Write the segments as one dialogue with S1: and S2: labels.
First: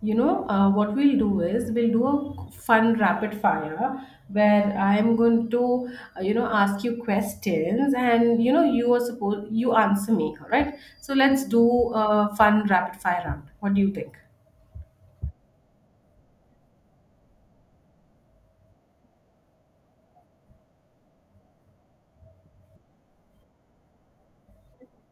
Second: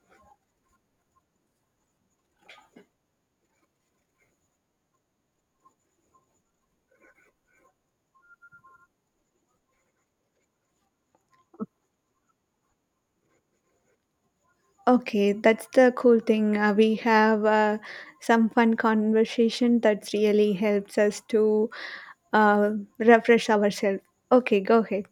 S1: What we'll do is we'll do a fun rapid fire where I'm going to ask you questions and you are supposed, you answer me, all right? So let's do a fun rapid fire round. What do you think?
S2: Okay, that's the cool thing. We have some fun conversation that really helps us to uh, refresh ourselves. Okay, go ahead.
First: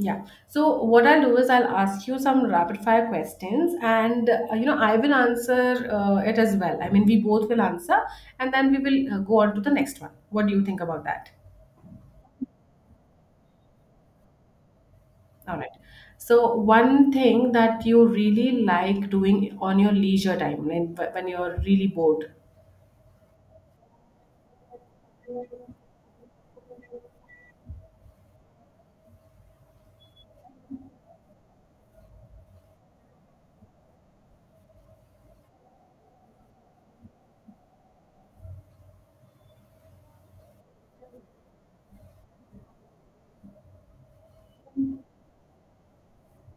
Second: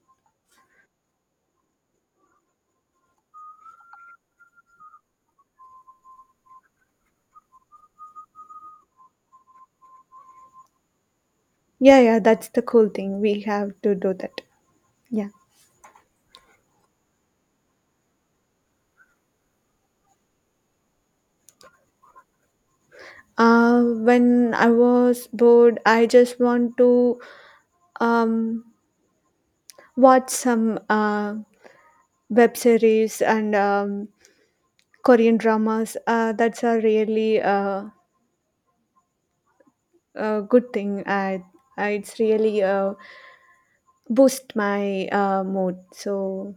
S1: Yeah. So what I'll do is I'll ask you some rapid fire questions and I will answer it as well. I mean, we both will answer and then we will go on to the next one. What do you think about that?
S2: Yeah, yeah, that's the cool thing. We have to do that. Yeah.
S1: All right. So one thing that you really like doing on your leisure time, when you're really bored.
S2: When I was bored, I just want to um, watch some web series and Korean dramas. That's a really a good thing. It's really boost my mood. So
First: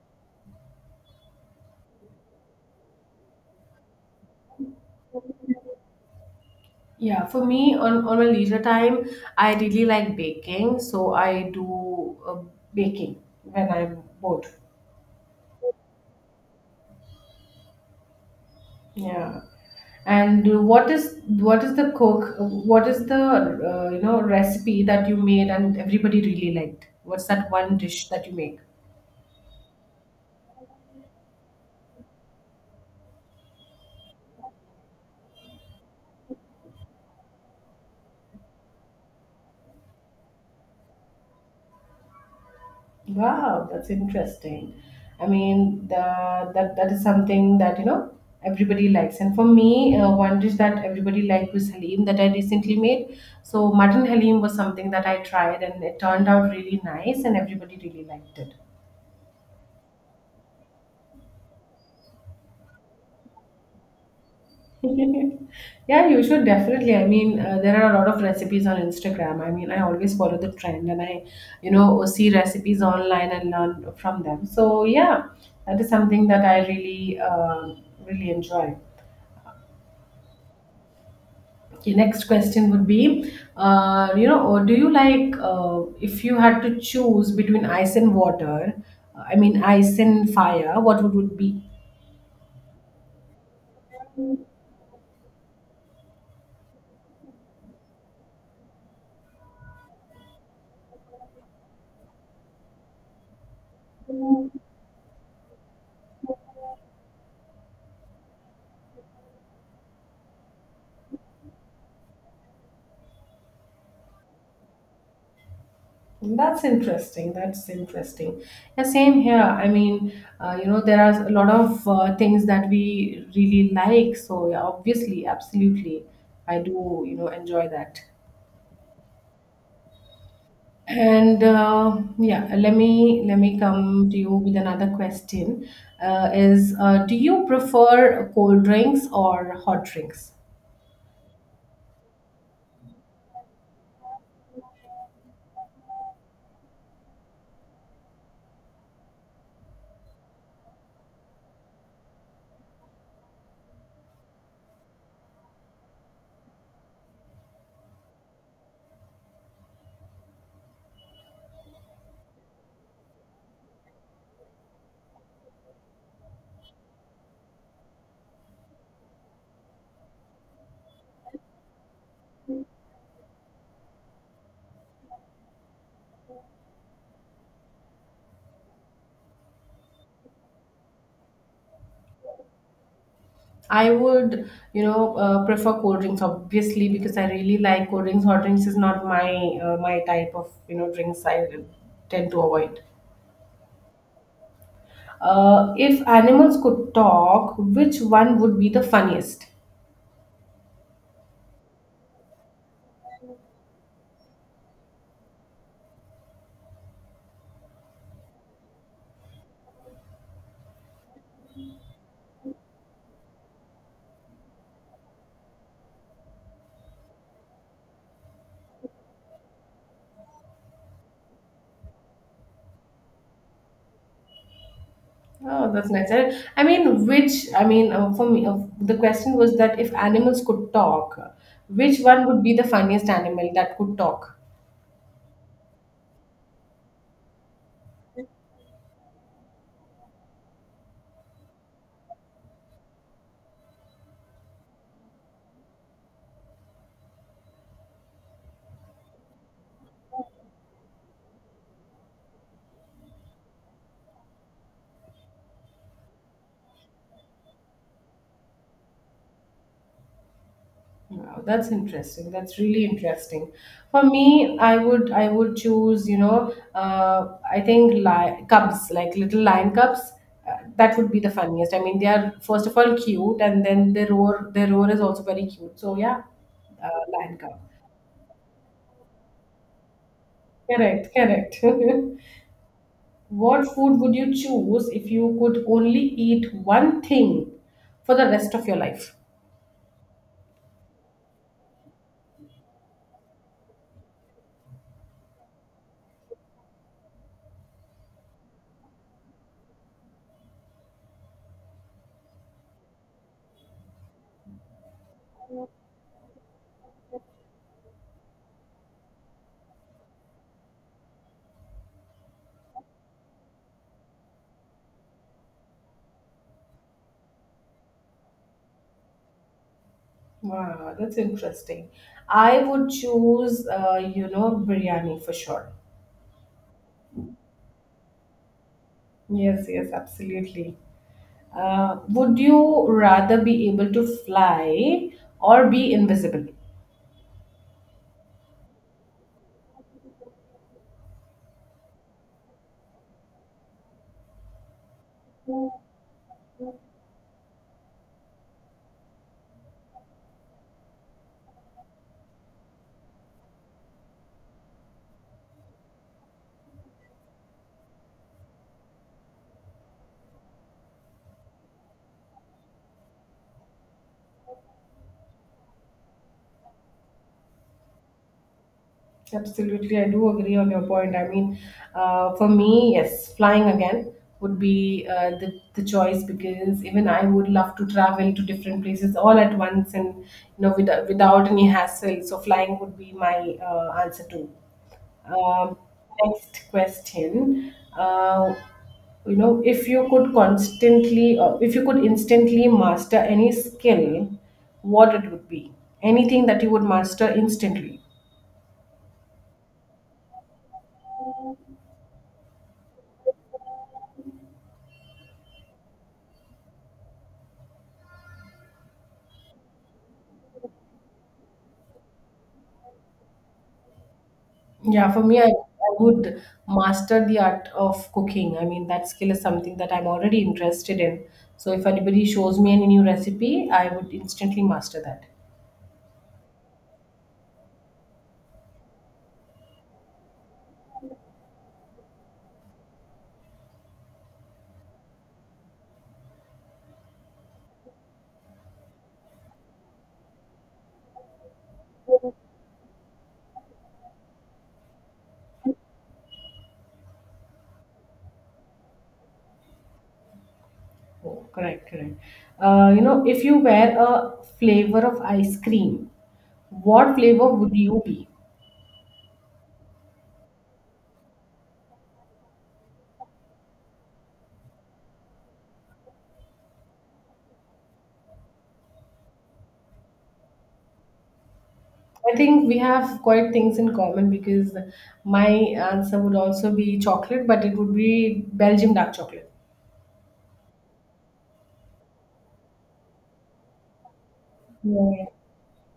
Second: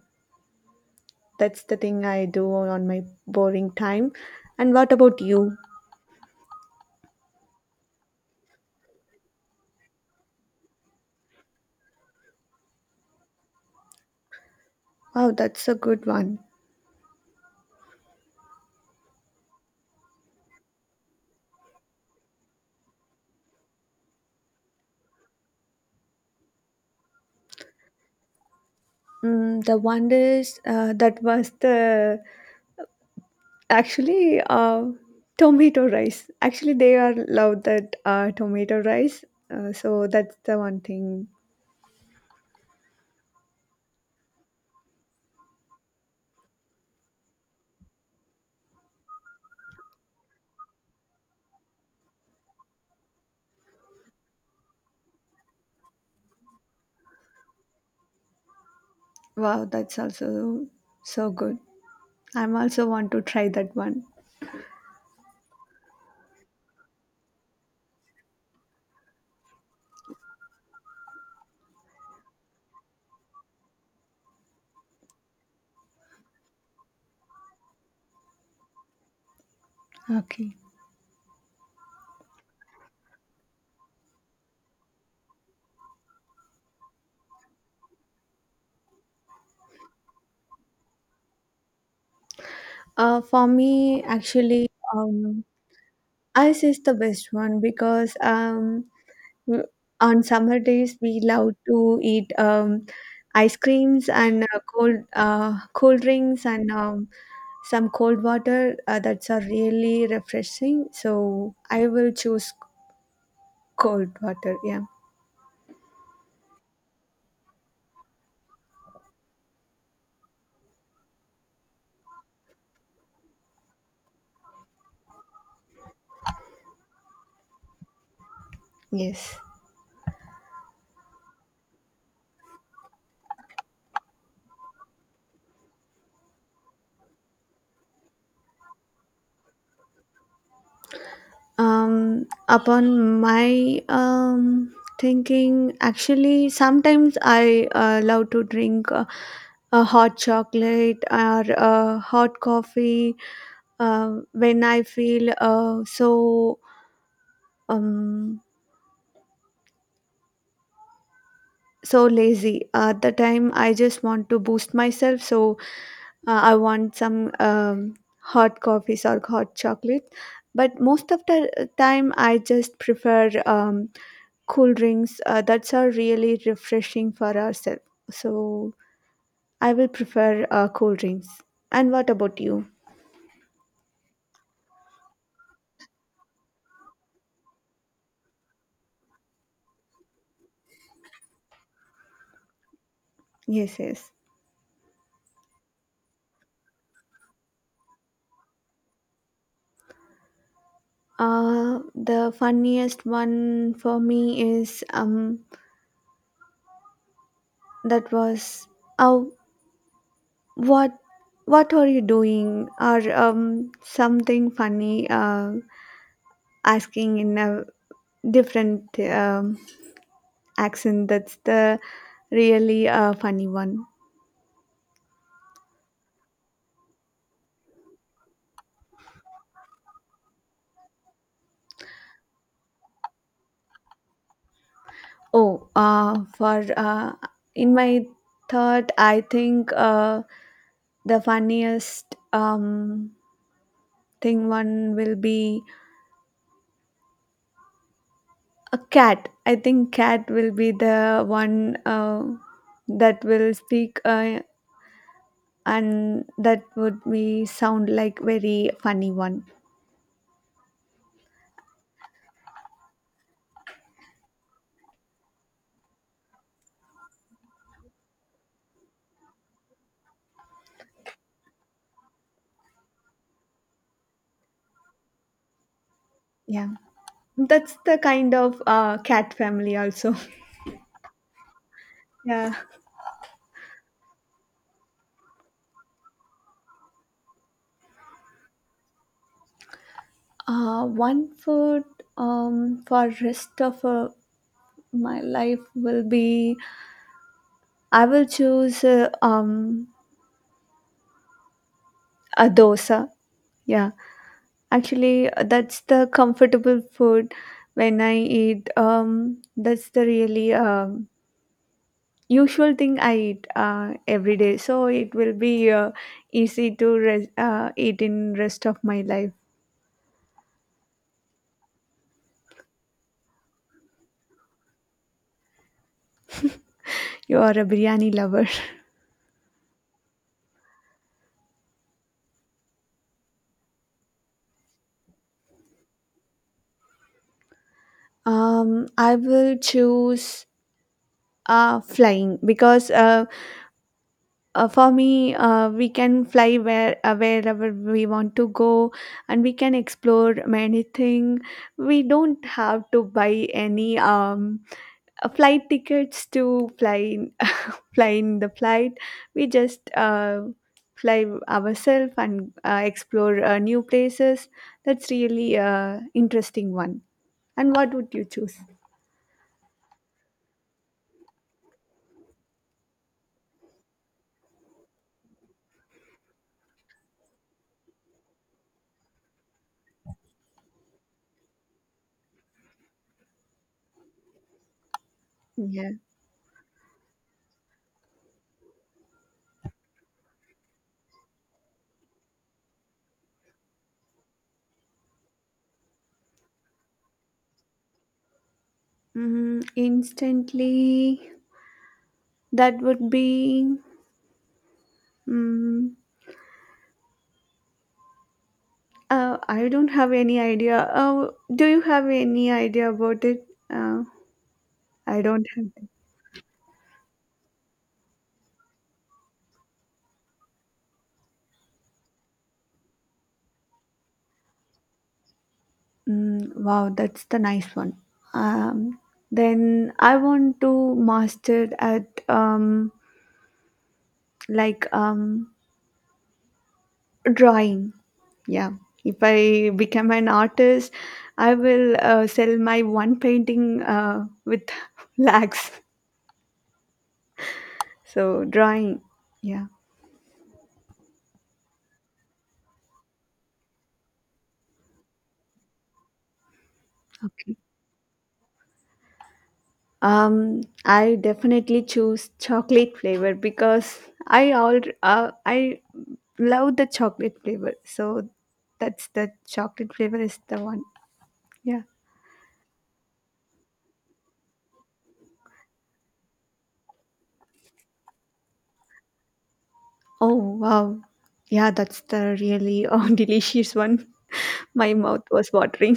S2: that's the thing I do on my boring time. And what about you?
S1: Yeah, for me on my leisure time, I really like baking, so I do baking when I'm bored.
S2: Wow, that's a good one.
S1: Yeah. And what is the cook? What is the you know recipe that you made and everybody really liked? What's that one dish that you make?
S2: The one is that was the actually tomato rice. Actually, they are love that tomato rice. So that's the one thing.
S1: Wow, that's interesting. I mean, the, that that is something that you know everybody likes. And for me, one dish that everybody liked was Halim that I recently made. So mutton Halim was something that I tried, and it turned out really nice, and everybody really liked it.
S2: Wow, that's also so good. I'm also want to try that one.
S1: Yeah, you should definitely. I mean, there are a lot of recipes on Instagram. I mean, I always follow the trend, and I see recipes online and learn from them. So yeah, that is something that I really enjoy.
S2: Okay.
S1: Okay, next question would be, you know, or do you like if you had to choose between ice and water, I mean ice and fire, what would it be?
S2: For me, actually, um, ice is the best one because w- on summer days we love to eat ice creams and cold drinks and some cold water that's are really refreshing. So I will choose cold water. Yeah.
S1: That's interesting. That's interesting. Yeah, same here. I mean, there are a lot of things that we really like. So yeah, obviously, absolutely, I do, enjoy that.
S2: Yes.
S1: And yeah, let me come to you with another question. Is Do you prefer cold drinks or hot drinks?
S2: Upon my thinking, actually, sometimes I love to drink a hot chocolate or hot coffee when I feel um, so lazy. At the time, I just want to boost myself, so I want some hot coffees or hot chocolate. But most of the time, I just prefer cool drinks. That's are really refreshing for ourselves. So I will prefer cool drinks. And what about you?
S1: I would, prefer cold drinks obviously because I really like cold drinks. Hot drinks is not my my type of you know drinks. I tend to avoid.
S2: Yes, yes.
S1: If animals could talk, which one would be the funniest?
S2: The funniest one for me is that was oh, what what are you doing, or something funny asking in a different um, accent. That's the really funny one.
S1: Oh, that's nice. I mean, which, I mean, for me, the question was that if animals could talk, which one would be the funniest animal that could talk?
S2: Oh, for in my thought, I think the funniest thing one will be a cat. I think cat will be the one that will speak, and that would be sound like very funny one.
S1: Wow, that's interesting. That's really interesting. For me, I would choose, I think cubs, like little lion cubs. That would be the funniest. I mean, they are first of all cute, and then their roar is also very cute. So yeah,
S2: Yeah,
S1: lion cub.
S2: that's the kind of cat family also.
S1: Correct, correct.
S2: Yeah.
S1: What food would you choose if you could only eat one thing for the rest of your life?
S2: One food for rest of my life will be, I will choose a dosa. Yeah, actually that's the comfortable food when I eat. That's the really usual thing I eat every day, so it will be easy to eat in rest of my life.
S1: Wow, that's interesting. I would choose, biryani for sure.
S2: You are a biryani lover.
S1: Yes, yes, absolutely. Would you rather be able to fly or be invisible?
S2: I will choose flying because for me, we can fly wherever we want to go, and we can explore many things. We don't have to buy any flight tickets to fly in the flight. We just fly ourselves and explore new places. That's really interesting one. And what would you choose?
S1: Absolutely, I do agree on your point. I mean, for me, yes, flying again would be the choice because even I would love to travel to different places all at once and you know without any hassle. So flying would be my answer too. Um,
S2: Yeah.
S1: next question. You know, if you could constantly, or if you could instantly master any skill, what it would be? Anything that you would master instantly.
S2: mm, Instantly, that would be mm, I don't have any idea. uh, do you have any idea about it? uh,
S1: Yeah,
S2: i
S1: for me,
S2: don't
S1: I,
S2: have.
S1: I would master the art of cooking. I mean, that skill is something that I'm already interested in. So if anybody shows me any new recipe, I would instantly master that.
S2: Mm, wow, that's the nice one. um, then I want to master at, like, drawing. Yeah, if I become an artist, I will sell my one painting with lakhs. So drawing. Yeah.
S1: Oh, correct, correct. If you were a flavor of ice cream, what flavor
S2: Okay.
S1: would you be?
S2: I definitely choose chocolate flavor because I love the chocolate flavor. So that's the chocolate flavor is the one. Yeah.
S1: I think we have quite things in common because my answer would also be chocolate, but it would be Belgium dark chocolate.
S2: Oh, wow, yeah, that's the really delicious one. My mouth
S1: Yeah.
S2: was watering.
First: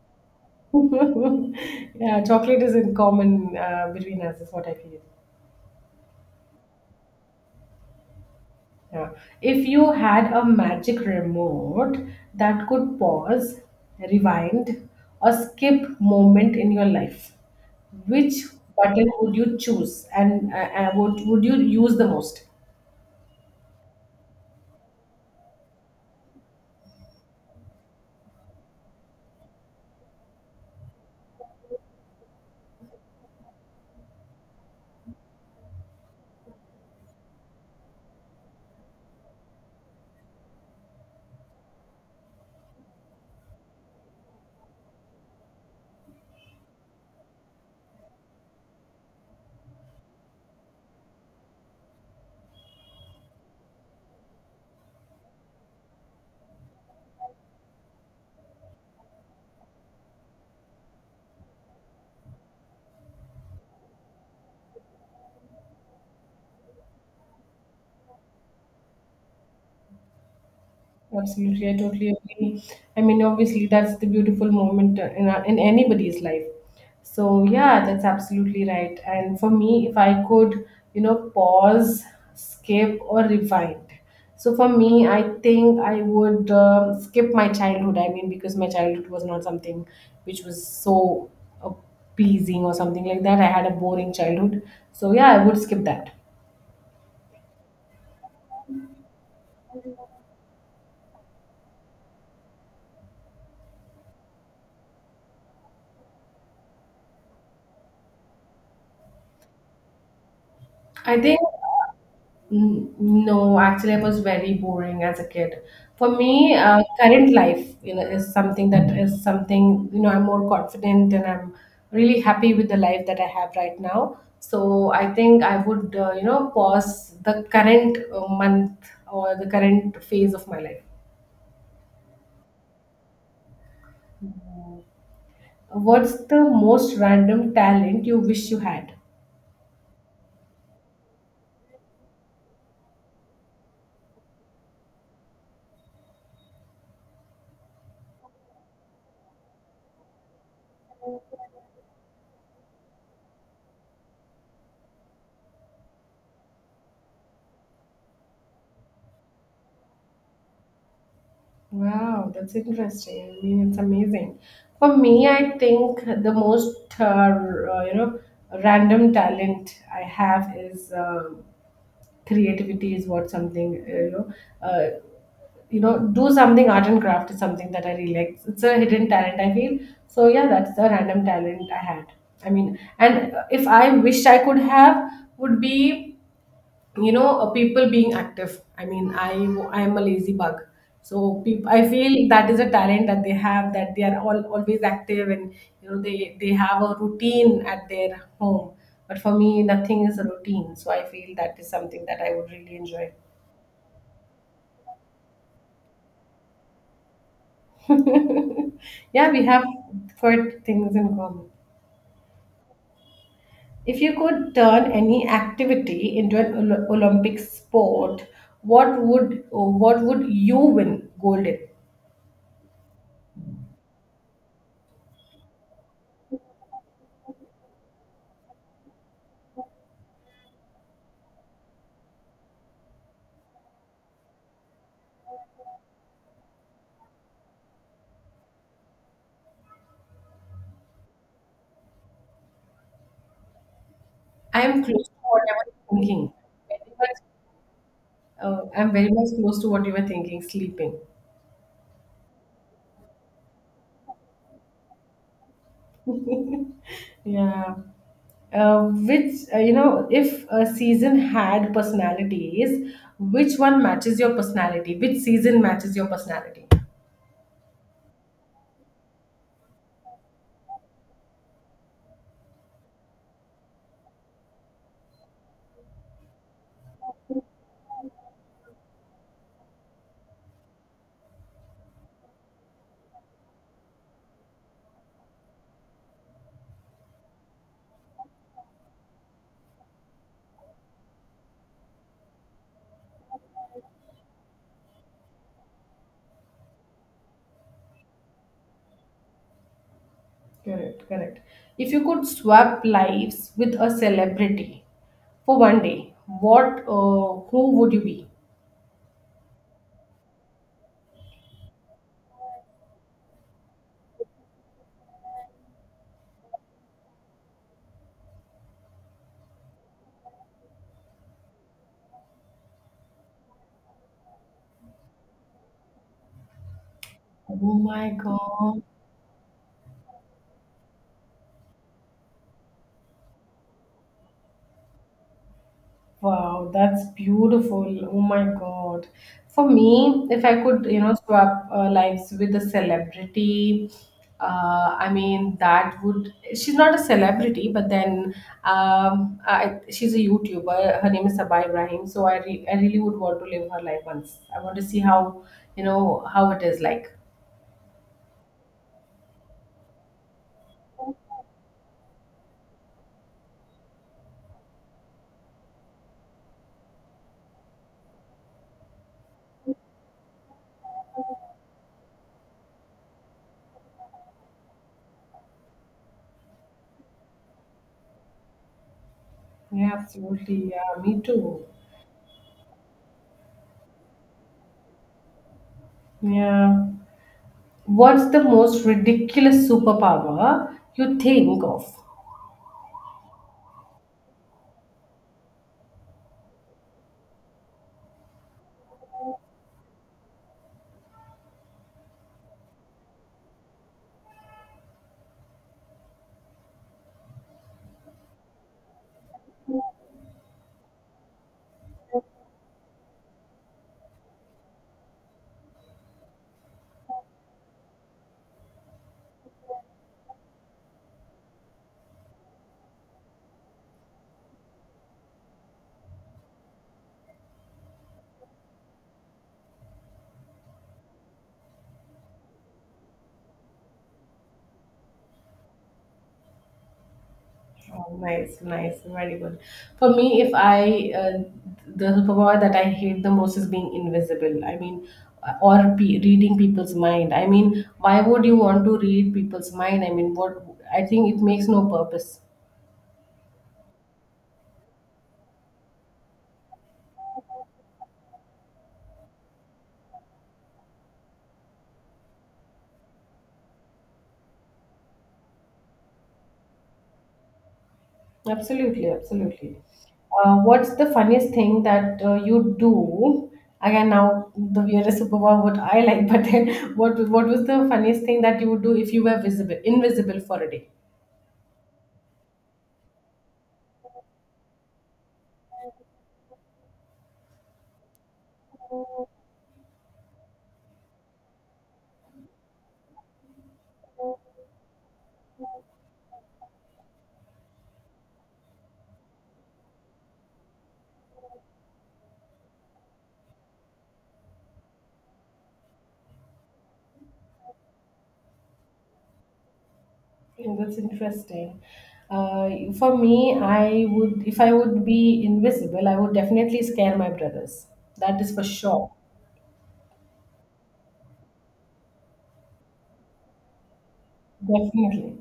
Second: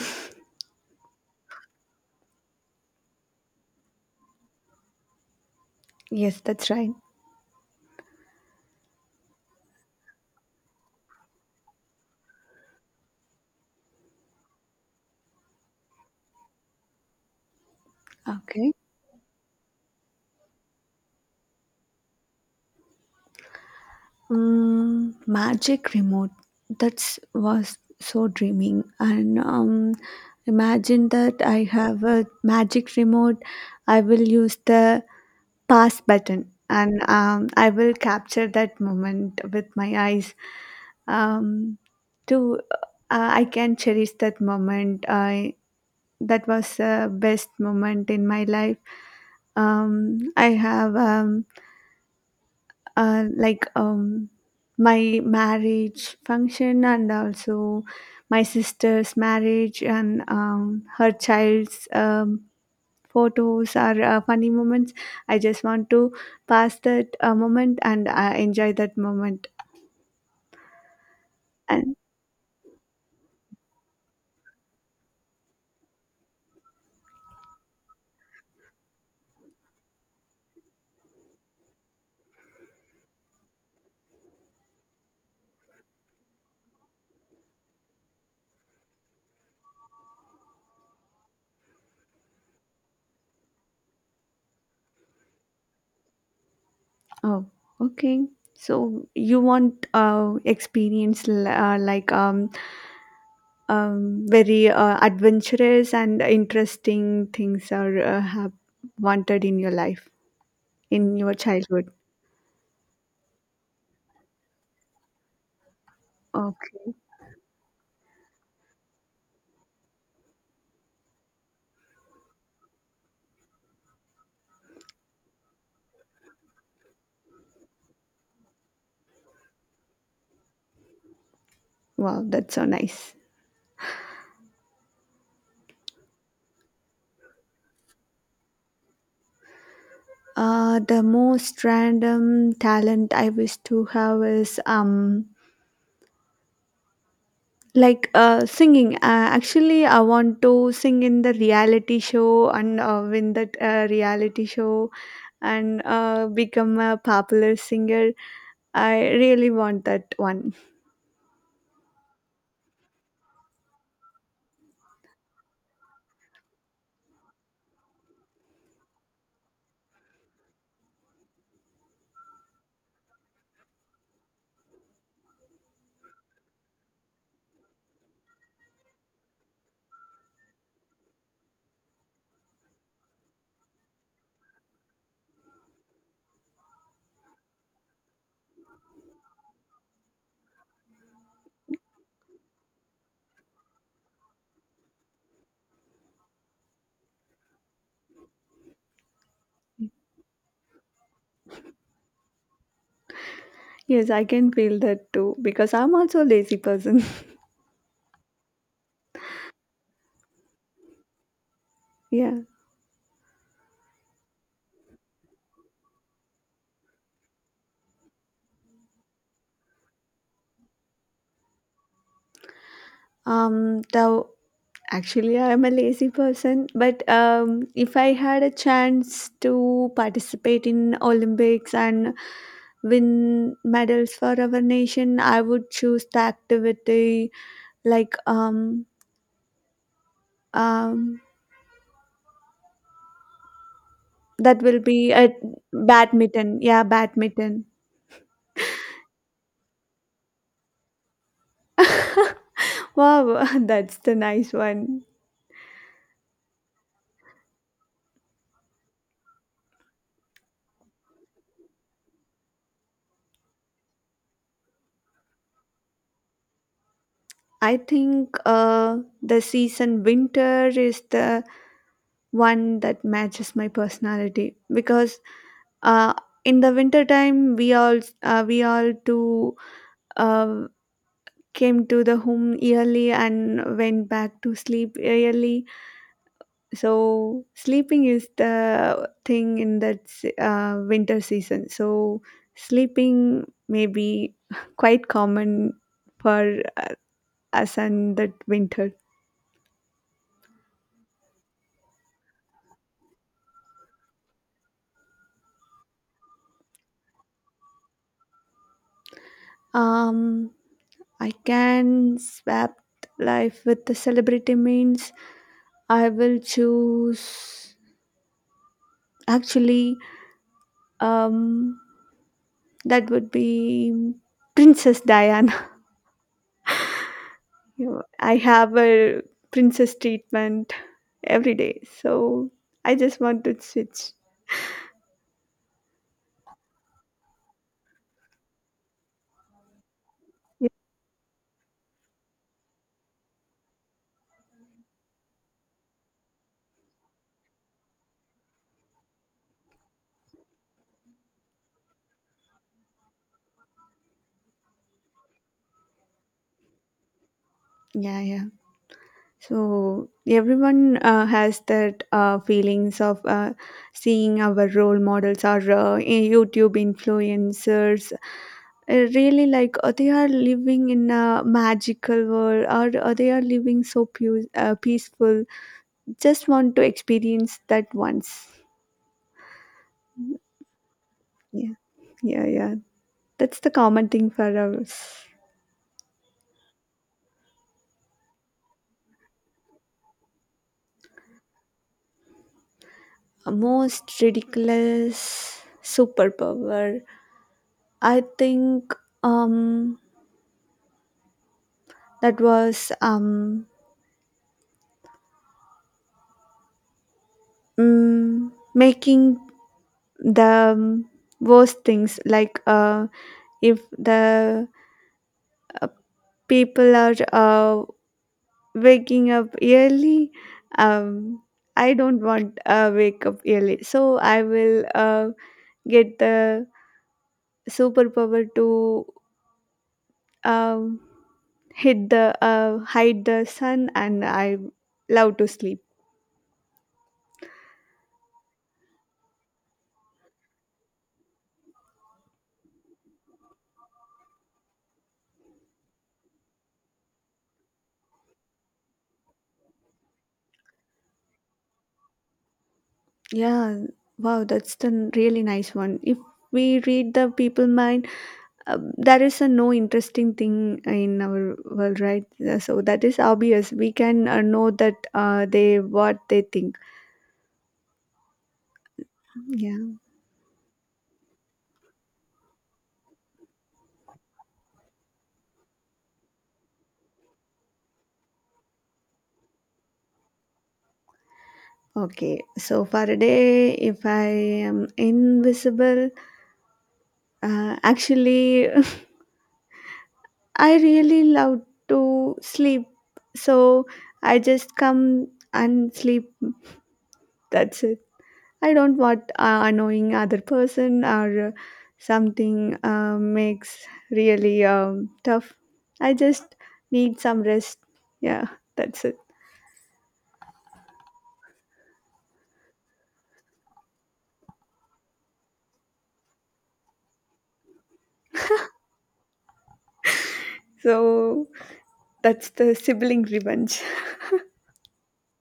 S1: Yeah, chocolate is in common between us, is what I feel.
S2: Yes, that's right.
S1: Yeah. If you had a magic remote that could pause, rewind, or skip moment in your life, which
S2: Okay.
S1: button would you choose and would you use the most?
S2: Mm, magic remote. That was so dreaming. And imagine that I have a magic remote. I will use the pass button, and I will capture that moment with my eyes. Um, to I can cherish that moment. I That was the best moment in my life. I have, like, my marriage function and also my sister's marriage and her child's photos are funny moments. I just want to pass that moment and enjoy that moment.
S1: Absolutely, I
S2: And.
S1: totally agree. I mean, obviously, that's the beautiful moment in anybody's life. So yeah, that's absolutely right. And for me, if I could, pause, skip, or rewind. So for me, I think I would skip my childhood. I mean, because my childhood was not something which was so appeasing or something like that. I had a boring childhood. So yeah, I would skip that.
S2: Oh, okay. So you want experience, like, very adventurous and interesting things are wanted in your life, in
S1: I
S2: your
S1: think
S2: childhood.
S1: Mm, no, actually, I was very boring as a kid. For me,
S2: Okay.
S1: current life, you know, is something that is something, you know, I'm more confident and I'm really happy with the life that I have right now. So I think I would, pause the current month or the current phase of my life.
S2: Wow, that's so nice.
S1: What's the most random talent you wish you had?
S2: The most random talent I wish to have is, like, singing. Actually, I want to sing in the reality show and win that reality show and become a popular singer. I really want that one.
S1: Wow, that's interesting. I mean, it's amazing. For me, I think the most uh, you know random talent I have is creativity. Is what something Uh, do something art and craft is something that I really like. It's a hidden talent, I feel. So yeah, that's the random talent I had. I mean, and if I wished I could have, would be people being active. I am a lazy bug so peop I feel that is a talent that they have that they are always active and you know they have a routine at their home but for me nothing is a routine so I feel that is something that I would really enjoy.
S2: Yes, I can feel that too because I'm also a lazy person.
S1: Yeah, we have quite things in common.
S2: Yeah.
S1: If you could turn any activity into an Olympic sport, what would you win gold in?
S2: The Actually, I am a lazy person, but if I had a chance to participate in Olympics and win medals for our nation, I would choose the activity, like, um that
S1: I
S2: will
S1: am close
S2: be
S1: to
S2: a
S1: what you're thinking.
S2: badminton. Yeah,
S1: Very much,
S2: badminton.
S1: I'm very much close to what you were thinking, sleeping.
S2: Wow, that's the nice one.
S1: Yeah. Uh, if a season had personalities, which one matches your personality? Which season matches your personality?
S2: I think the season winter is the one that matches my personality because uh, in the winter time, we all too uh, came to the home early and went back to sleep early. So sleeping is the thing in that winter season. So sleeping may be quite common for us, and that winter.
S1: Correct, correct. If you could swap lives with a celebrity for 1 day, who would you be?
S2: um I can swap life with the celebrity means I will choose. Actually, um, that would be Princess Diana.
S1: Oh
S2: You know,
S1: my
S2: I have
S1: God.
S2: a princess treatment every day, so I just want to switch.
S1: Wow, that's beautiful. Oh my God. For me, if I could, swap lives with a celebrity, I mean, that would, she's not a celebrity, but then she's a YouTuber. Her name is Sabah Ibrahim. So I really would want to live her life once. I want to see how, how it is like.
S2: Yeah, yeah. So everyone has that feelings of seeing our role models or YouTube influencers. Really, like they are living in a magical world, or they are living so peaceful. Just want to experience that once.
S1: Yeah, absolutely. Yeah, me too.
S2: Yeah, yeah, yeah. That's the common thing for us.
S1: Yeah. What's the most ridiculous superpower you think of?
S2: Most ridiculous superpower. I think. Um, that was, making the worst things, like if the people are waking up early. um, I don't want wake up early, so I will get the superpower to um, hit the hide the sun, and I love to sleep.
S1: Oh, nice, nice, very good. For me, if I the superpower that I hate the most is being invisible. I mean, reading people's mind. I mean, why would you want to read people's mind? I mean, what? I think it makes no purpose.
S2: Yeah, wow, that's the really nice one. If we read the people mind, there is a no interesting thing in our world, right? So that is obvious we can know that they what they think.
S1: Absolutely, absolutely.
S2: Yeah,
S1: What's the funniest thing that you do? Again, now the weirdest superpower what I like, but then what was the funniest thing that you would do if you were invisible for a day?
S2: okay. So for a day, if I am invisible, actually, I really love to sleep. So I just come and sleep. That's it. I don't want annoying other person or something makes really tough. I just need some rest. Yeah, that's it.
S1: Yeah, that's interesting. Uh, for me, I would, if I would be invisible, I would definitely scare my brothers. That is for sure.
S2: So that's the sibling revenge.
S1: Definitely.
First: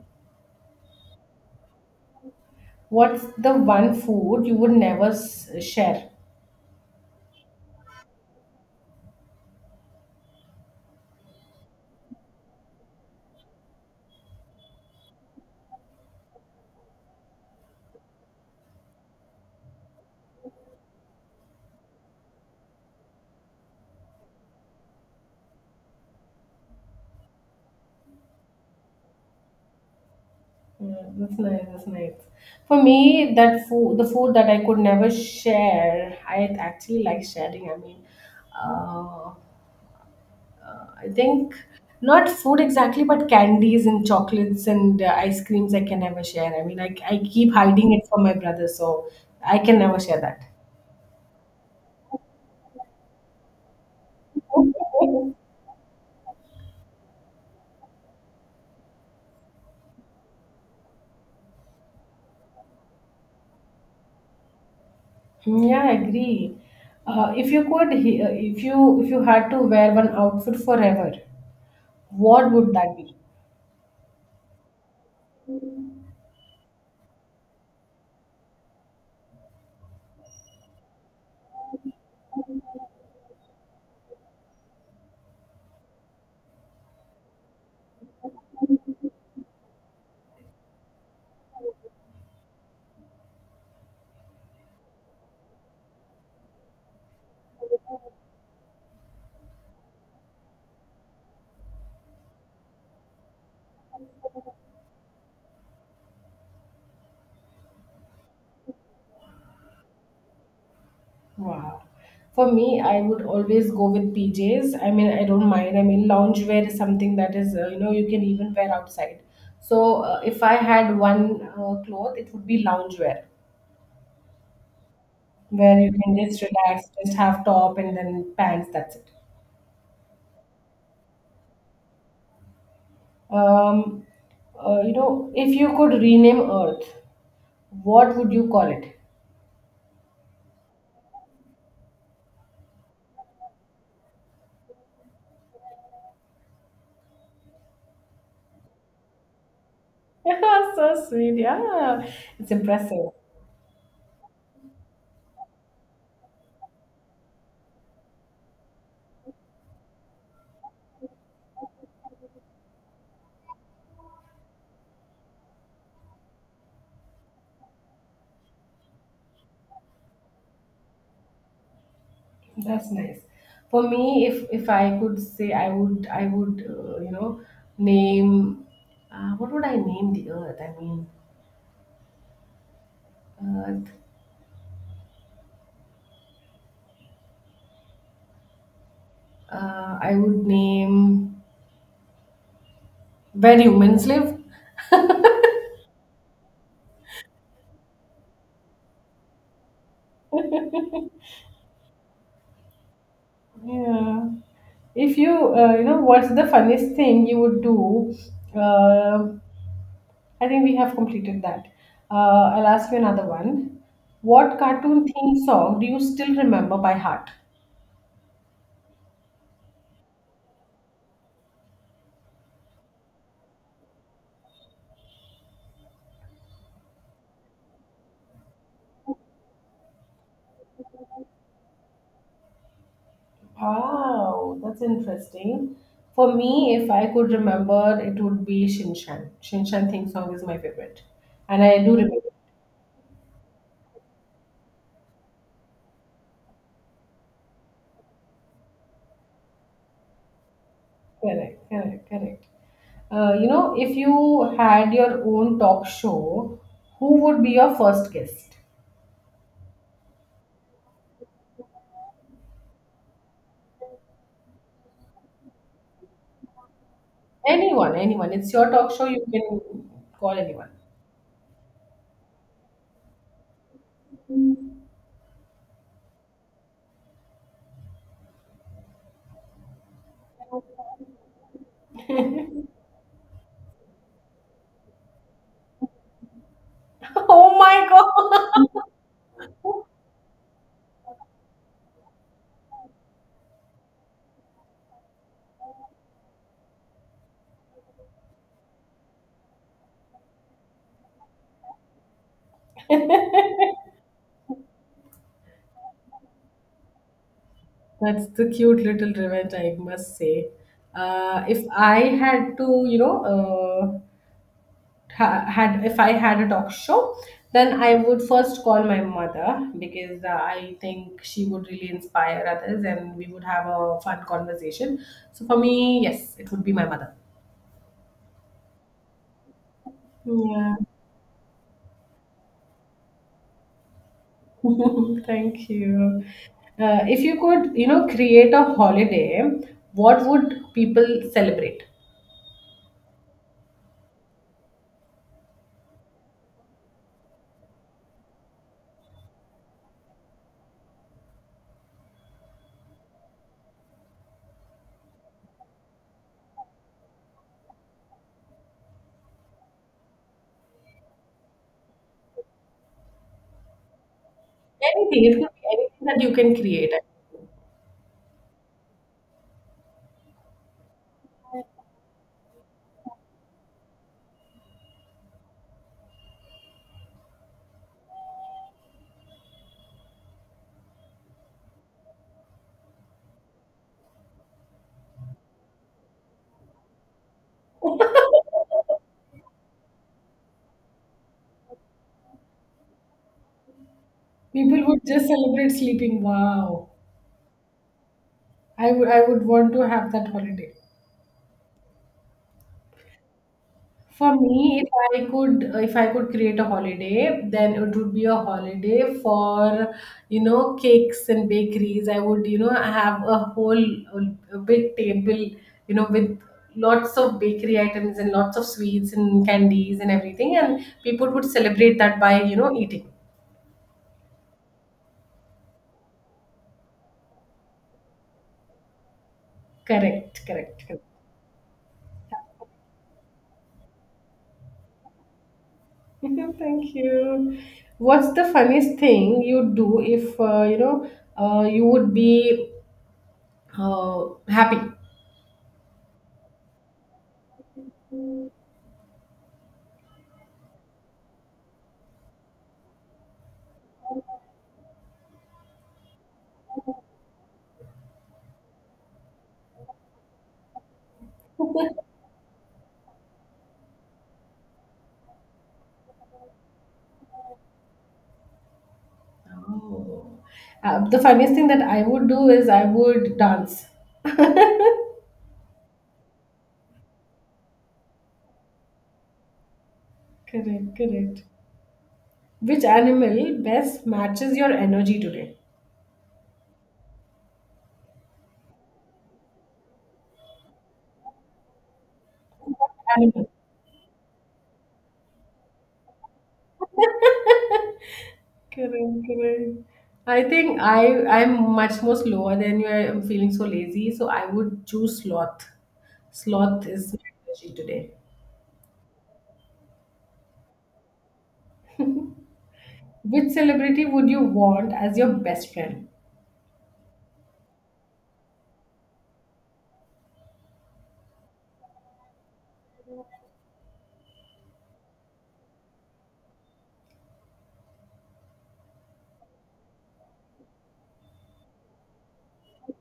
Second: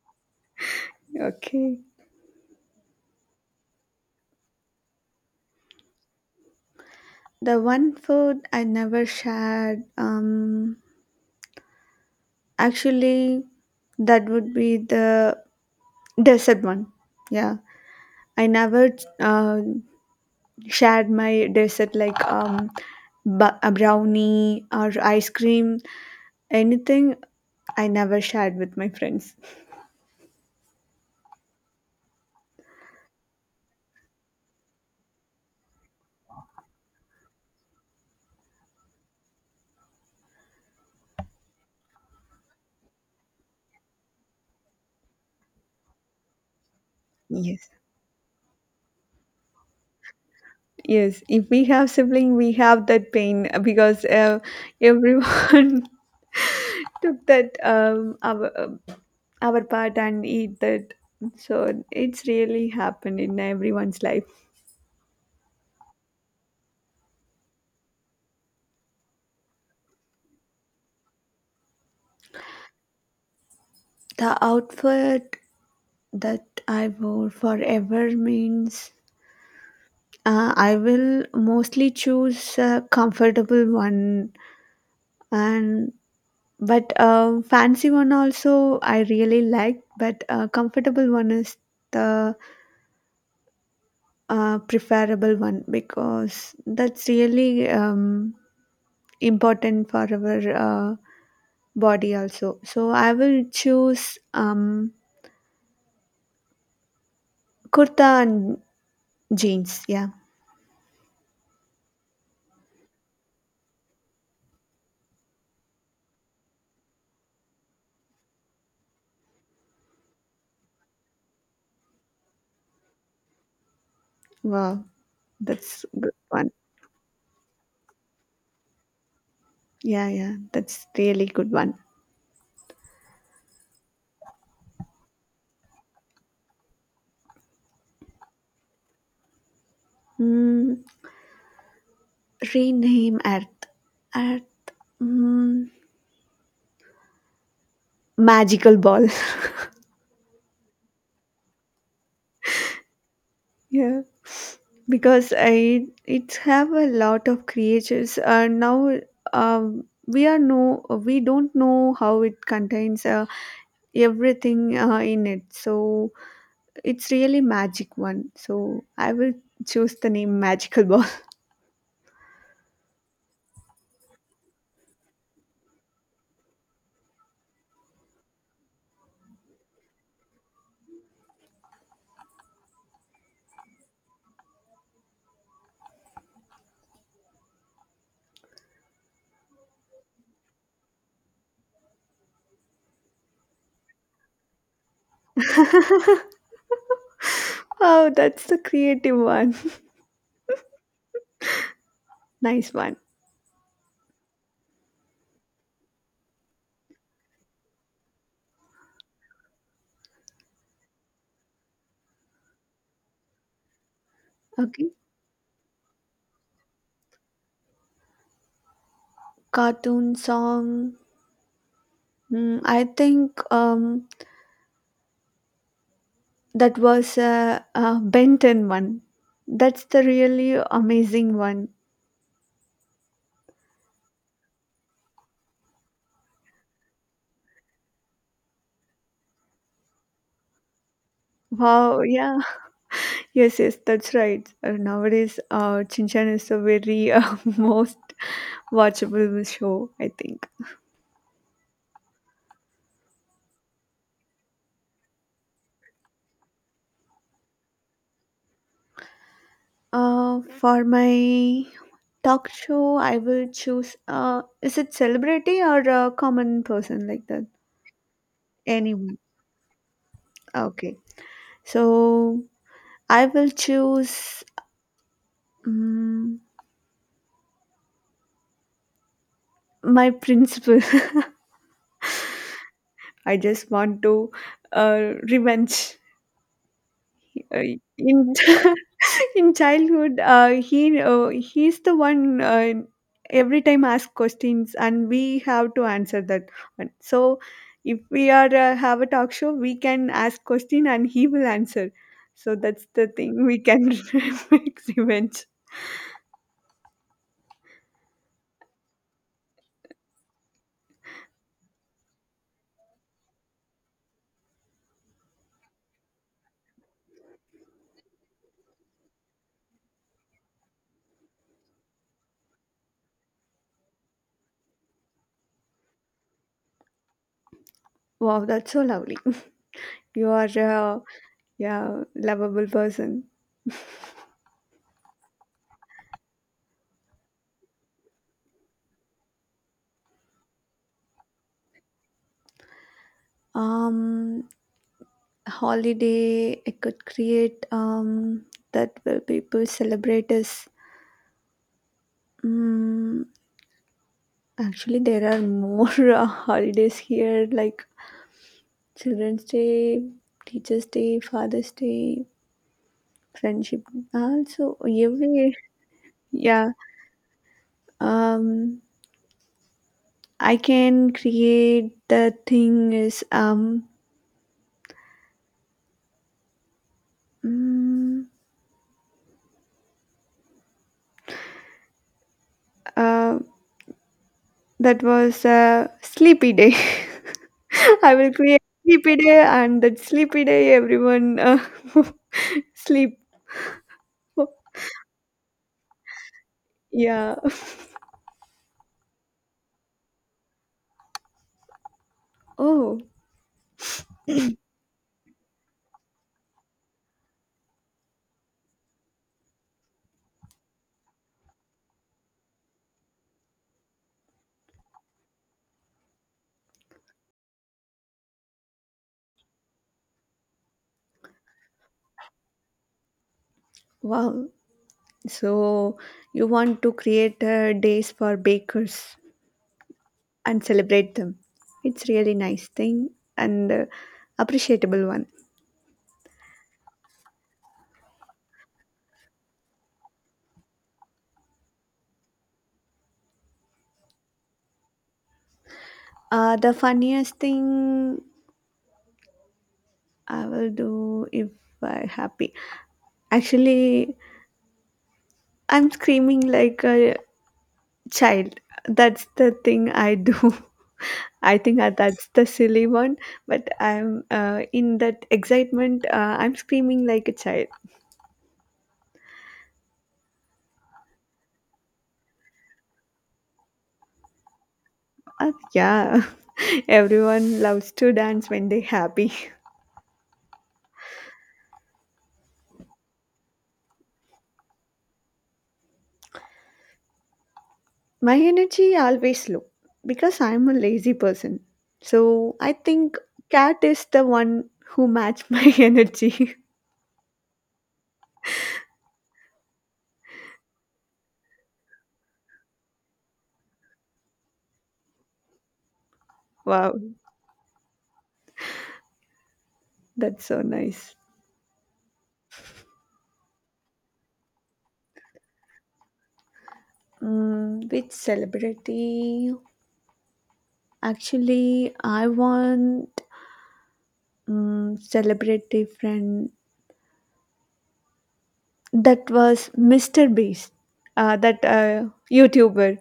S2: Okay.
S1: What's the one food you would never share?
S2: The one food I never shared, actually, that would be the dessert one. Yeah, I never uh, shared my dessert, like, a brownie or ice cream, anything. I never shared with my friends.
S1: Yeah, that's nice. That's nice. For me, the food that I could never share, I actually like sharing. I mean, uh, I think not food exactly, but candies and chocolates and ice creams I can never share. I mean, I keep
S2: Yes,
S1: hiding it from my brother, so I can never share that.
S2: yes. If we have sibling, we have that pain because everyone took that our part and eat that. So it's really happened in everyone's life.
S1: Yeah, I agree. If you could, he- if you had to wear one outfit forever, what would that be?
S2: The outfit that I wore forever means, I will mostly choose a comfortable one, and but fancy one also I really like. But comfortable one is the preferable one because that's really important for our body also. So I will choose kurta and jeans. Yeah,
S1: Wow. For me, I would always go with PJs. I mean, I don't mind. I mean, loungewear is something that is, you can even wear outside. So, if I had one cloth, it would be loungewear.
S2: wow,
S1: Where
S2: that's
S1: you
S2: good
S1: can just
S2: one.
S1: relax, just have top and then pants. That's it.
S2: Yeah, yeah, that's really good one.
S1: Um, if you could rename Earth, what would you call it?
S2: Mm, rename Earth. Earth. mm, Magical ball.
S1: Yeah, so sweet. Yeah, it's impressive.
S2: Yeah, because I it have a lot of creatures. Now, we are no we don't know how it contains everything in it. So it's really magic one. So I will choose the name magical ball.
S1: That's nice. For me, if I could say, I would you know name what would I name the Earth? I mean, Earth. I would name where humans live.
S2: Oh, that's the creative one. Nice one.
S1: Yeah. If what's the funniest thing you would do? Uh, I think we have completed that. I'll ask you another one. What
S2: Okay.
S1: cartoon theme song do you still remember by heart?
S2: Cartoon song. I think, that was a Benton one. That's the really amazing one.
S1: Wow, that's interesting. For me, if I could remember, it would be Shinshan. Shinshan theme song is my favorite, and I do
S2: Wow,
S1: remember.
S2: yeah. Yes, yes, that's right. Nowadays, Chinchan is a very most watchable show, I think.
S1: Correct, correct, correct. If you had your own talk show, who would be your first guest?
S2: For my talk show, I will choose, is it celebrity or a common person like that?
S1: Anyone, anyone. It's your talk show.
S2: Anyone.
S1: You can call anyone.
S2: Okay. So I will choose, um, my principal. I just want to revenge.
S1: Oh
S2: Uh,
S1: my
S2: in
S1: god.
S2: In childhood, he's the one every time ask questions, and we have to answer that one. So if we are, have a talk show, we can ask question and he will answer. So that's the thing we can make revenge.
S1: That's the cute little revenge, I must say. If I had to, you know, ha- had if I had a talk show, then I would first call my mother because I think she would really inspire others, and we would have a fun conversation. So for me, yes, it would be my mother.
S2: Wow, that's so lovely. You are
S1: Yeah.
S2: a, yeah, lovable person.
S1: Thank you. If you could, create a holiday, what would people celebrate?
S2: Um, Holiday I could create, that will people celebrate is, mm actually, there are more holidays here like Children's Day, Teachers Day, Father's Day, Friendship. Also
S1: Anything. It could
S2: every,
S1: be anything that you can
S2: yeah.
S1: create.
S2: um, I can create the thing is, mm, uh, that was a sleepy day. I will create sleepy day, and that sleepy day, everyone sleep.
S1: People would just celebrate sleeping. Wow.
S2: Yeah.
S1: I would want to have that holiday.
S2: Oh,
S1: For me, if I could create a holiday, then it would be a holiday for, cakes and bakeries. I would, have a whole a big table, with lots of bakery items and lots of sweets and candies and everything, and people would celebrate that by, eating.
S2: wow. So you want to create days for bakers
S1: Correct,
S2: and
S1: correct, correct.
S2: celebrate them. It's really nice thing, and appreciable one.
S1: Thank you. What's the funniest thing you'd do if you would be happy?
S2: The funniest thing I will do if I happy. Actually, I'm screaming like a child. That's the thing I do. I think that's the silly one, but I'm in that excitement. I'm screaming like a child.
S1: Oh. The funniest thing that I would do is I would dance.
S2: Yeah, everyone loves to dance when they're happy.
S1: Correct, correct. Which animal best matches your energy today?
S2: My energy always low because I'm a lazy person. So I think
S1: Animal.
S2: cat is the one who match my energy.
S1: Correct, correct. I think I'm much more slower than you. I'm feeling so lazy, so I would choose sloth. Sloth
S2: Wow,
S1: is my energy today.
S2: that's so nice.
S1: Which celebrity would you want as your best friend?
S2: Mm, which celebrity? Actually, I want, celebrity friend that was Mr. Beast, that YouTuber,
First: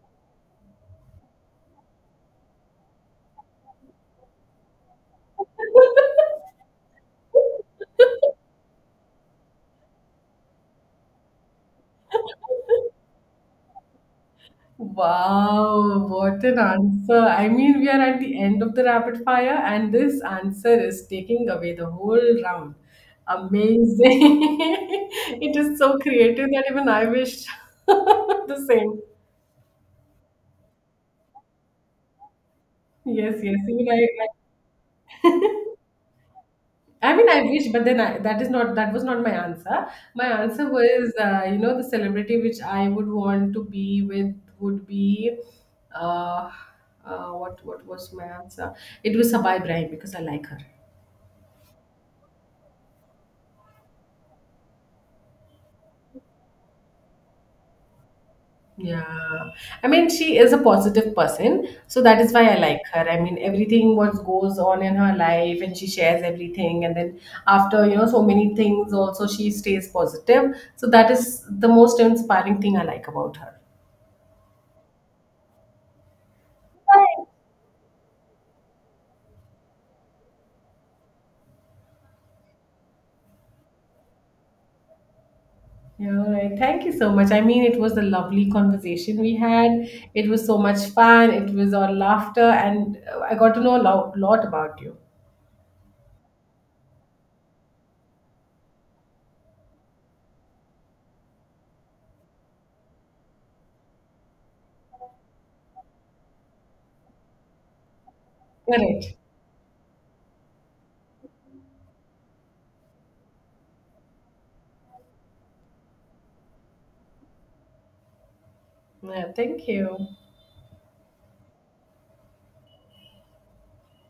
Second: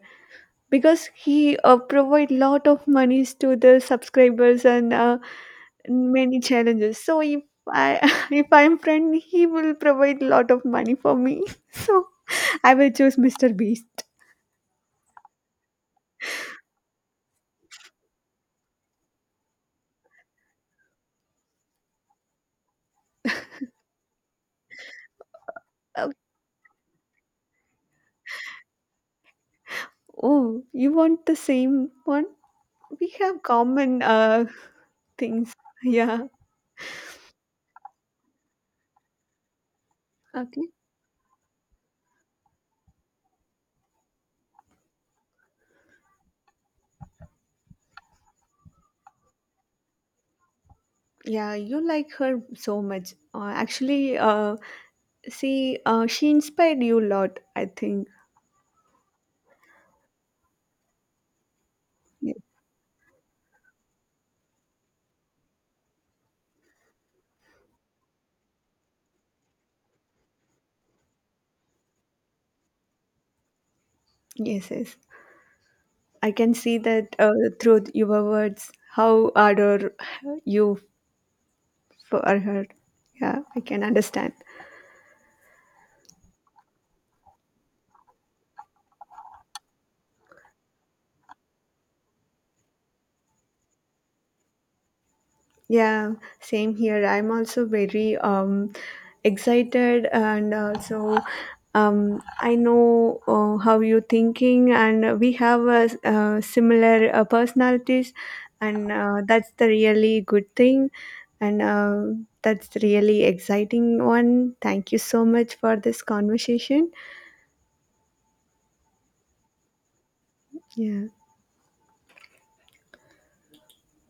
S2: because he provide lot of monies to the subscribers and many challenges. So if I if I'm friend, he will provide lot of money for me. So I will choose Mr. Beast.
S1: Wow, what an answer. I mean, we are at the end of the rapid fire, and this answer is taking away the whole round. Amazing. It is so
S2: Uh,
S1: creative that even I wish the same.
S2: oh, you want the same one? We
S1: Yes,
S2: have
S1: yes. Even I,
S2: common
S1: I
S2: things. Yeah.
S1: I mean, I wish, but then I, that is not that was not my answer. My
S2: Okay.
S1: answer was, the celebrity which I would want to be with would be, uh, what was my answer? It was Sabah Ibrahim because I like her.
S2: Yeah, you like her so much. Actually, see, she inspired you a lot, I think.
S1: Yeah. I mean, she is a positive person, so that is
S2: Ye-
S1: why I like her. I mean, everything what goes on in her life and she shares everything and then after, so many things also she stays positive. So that is the most inspiring thing I like about her.
S2: Yes, yes. I can see that through your words, how adore you for her. Yeah, I can understand.
S1: Yeah, all right. Thank you so much. I mean, it was a lovely conversation we had. It was so much fun. It was all laughter and I got to know a lot, lot about you.
S2: Yeah, same here. I'm also very excited and also, I know how you're thinking, and we have similar personalities,
S1: All
S2: and
S1: right.
S2: that's the really good thing. And that's really exciting one. Thank you so much for this conversation.
S1: Yeah, thank you.
S2: Yeah.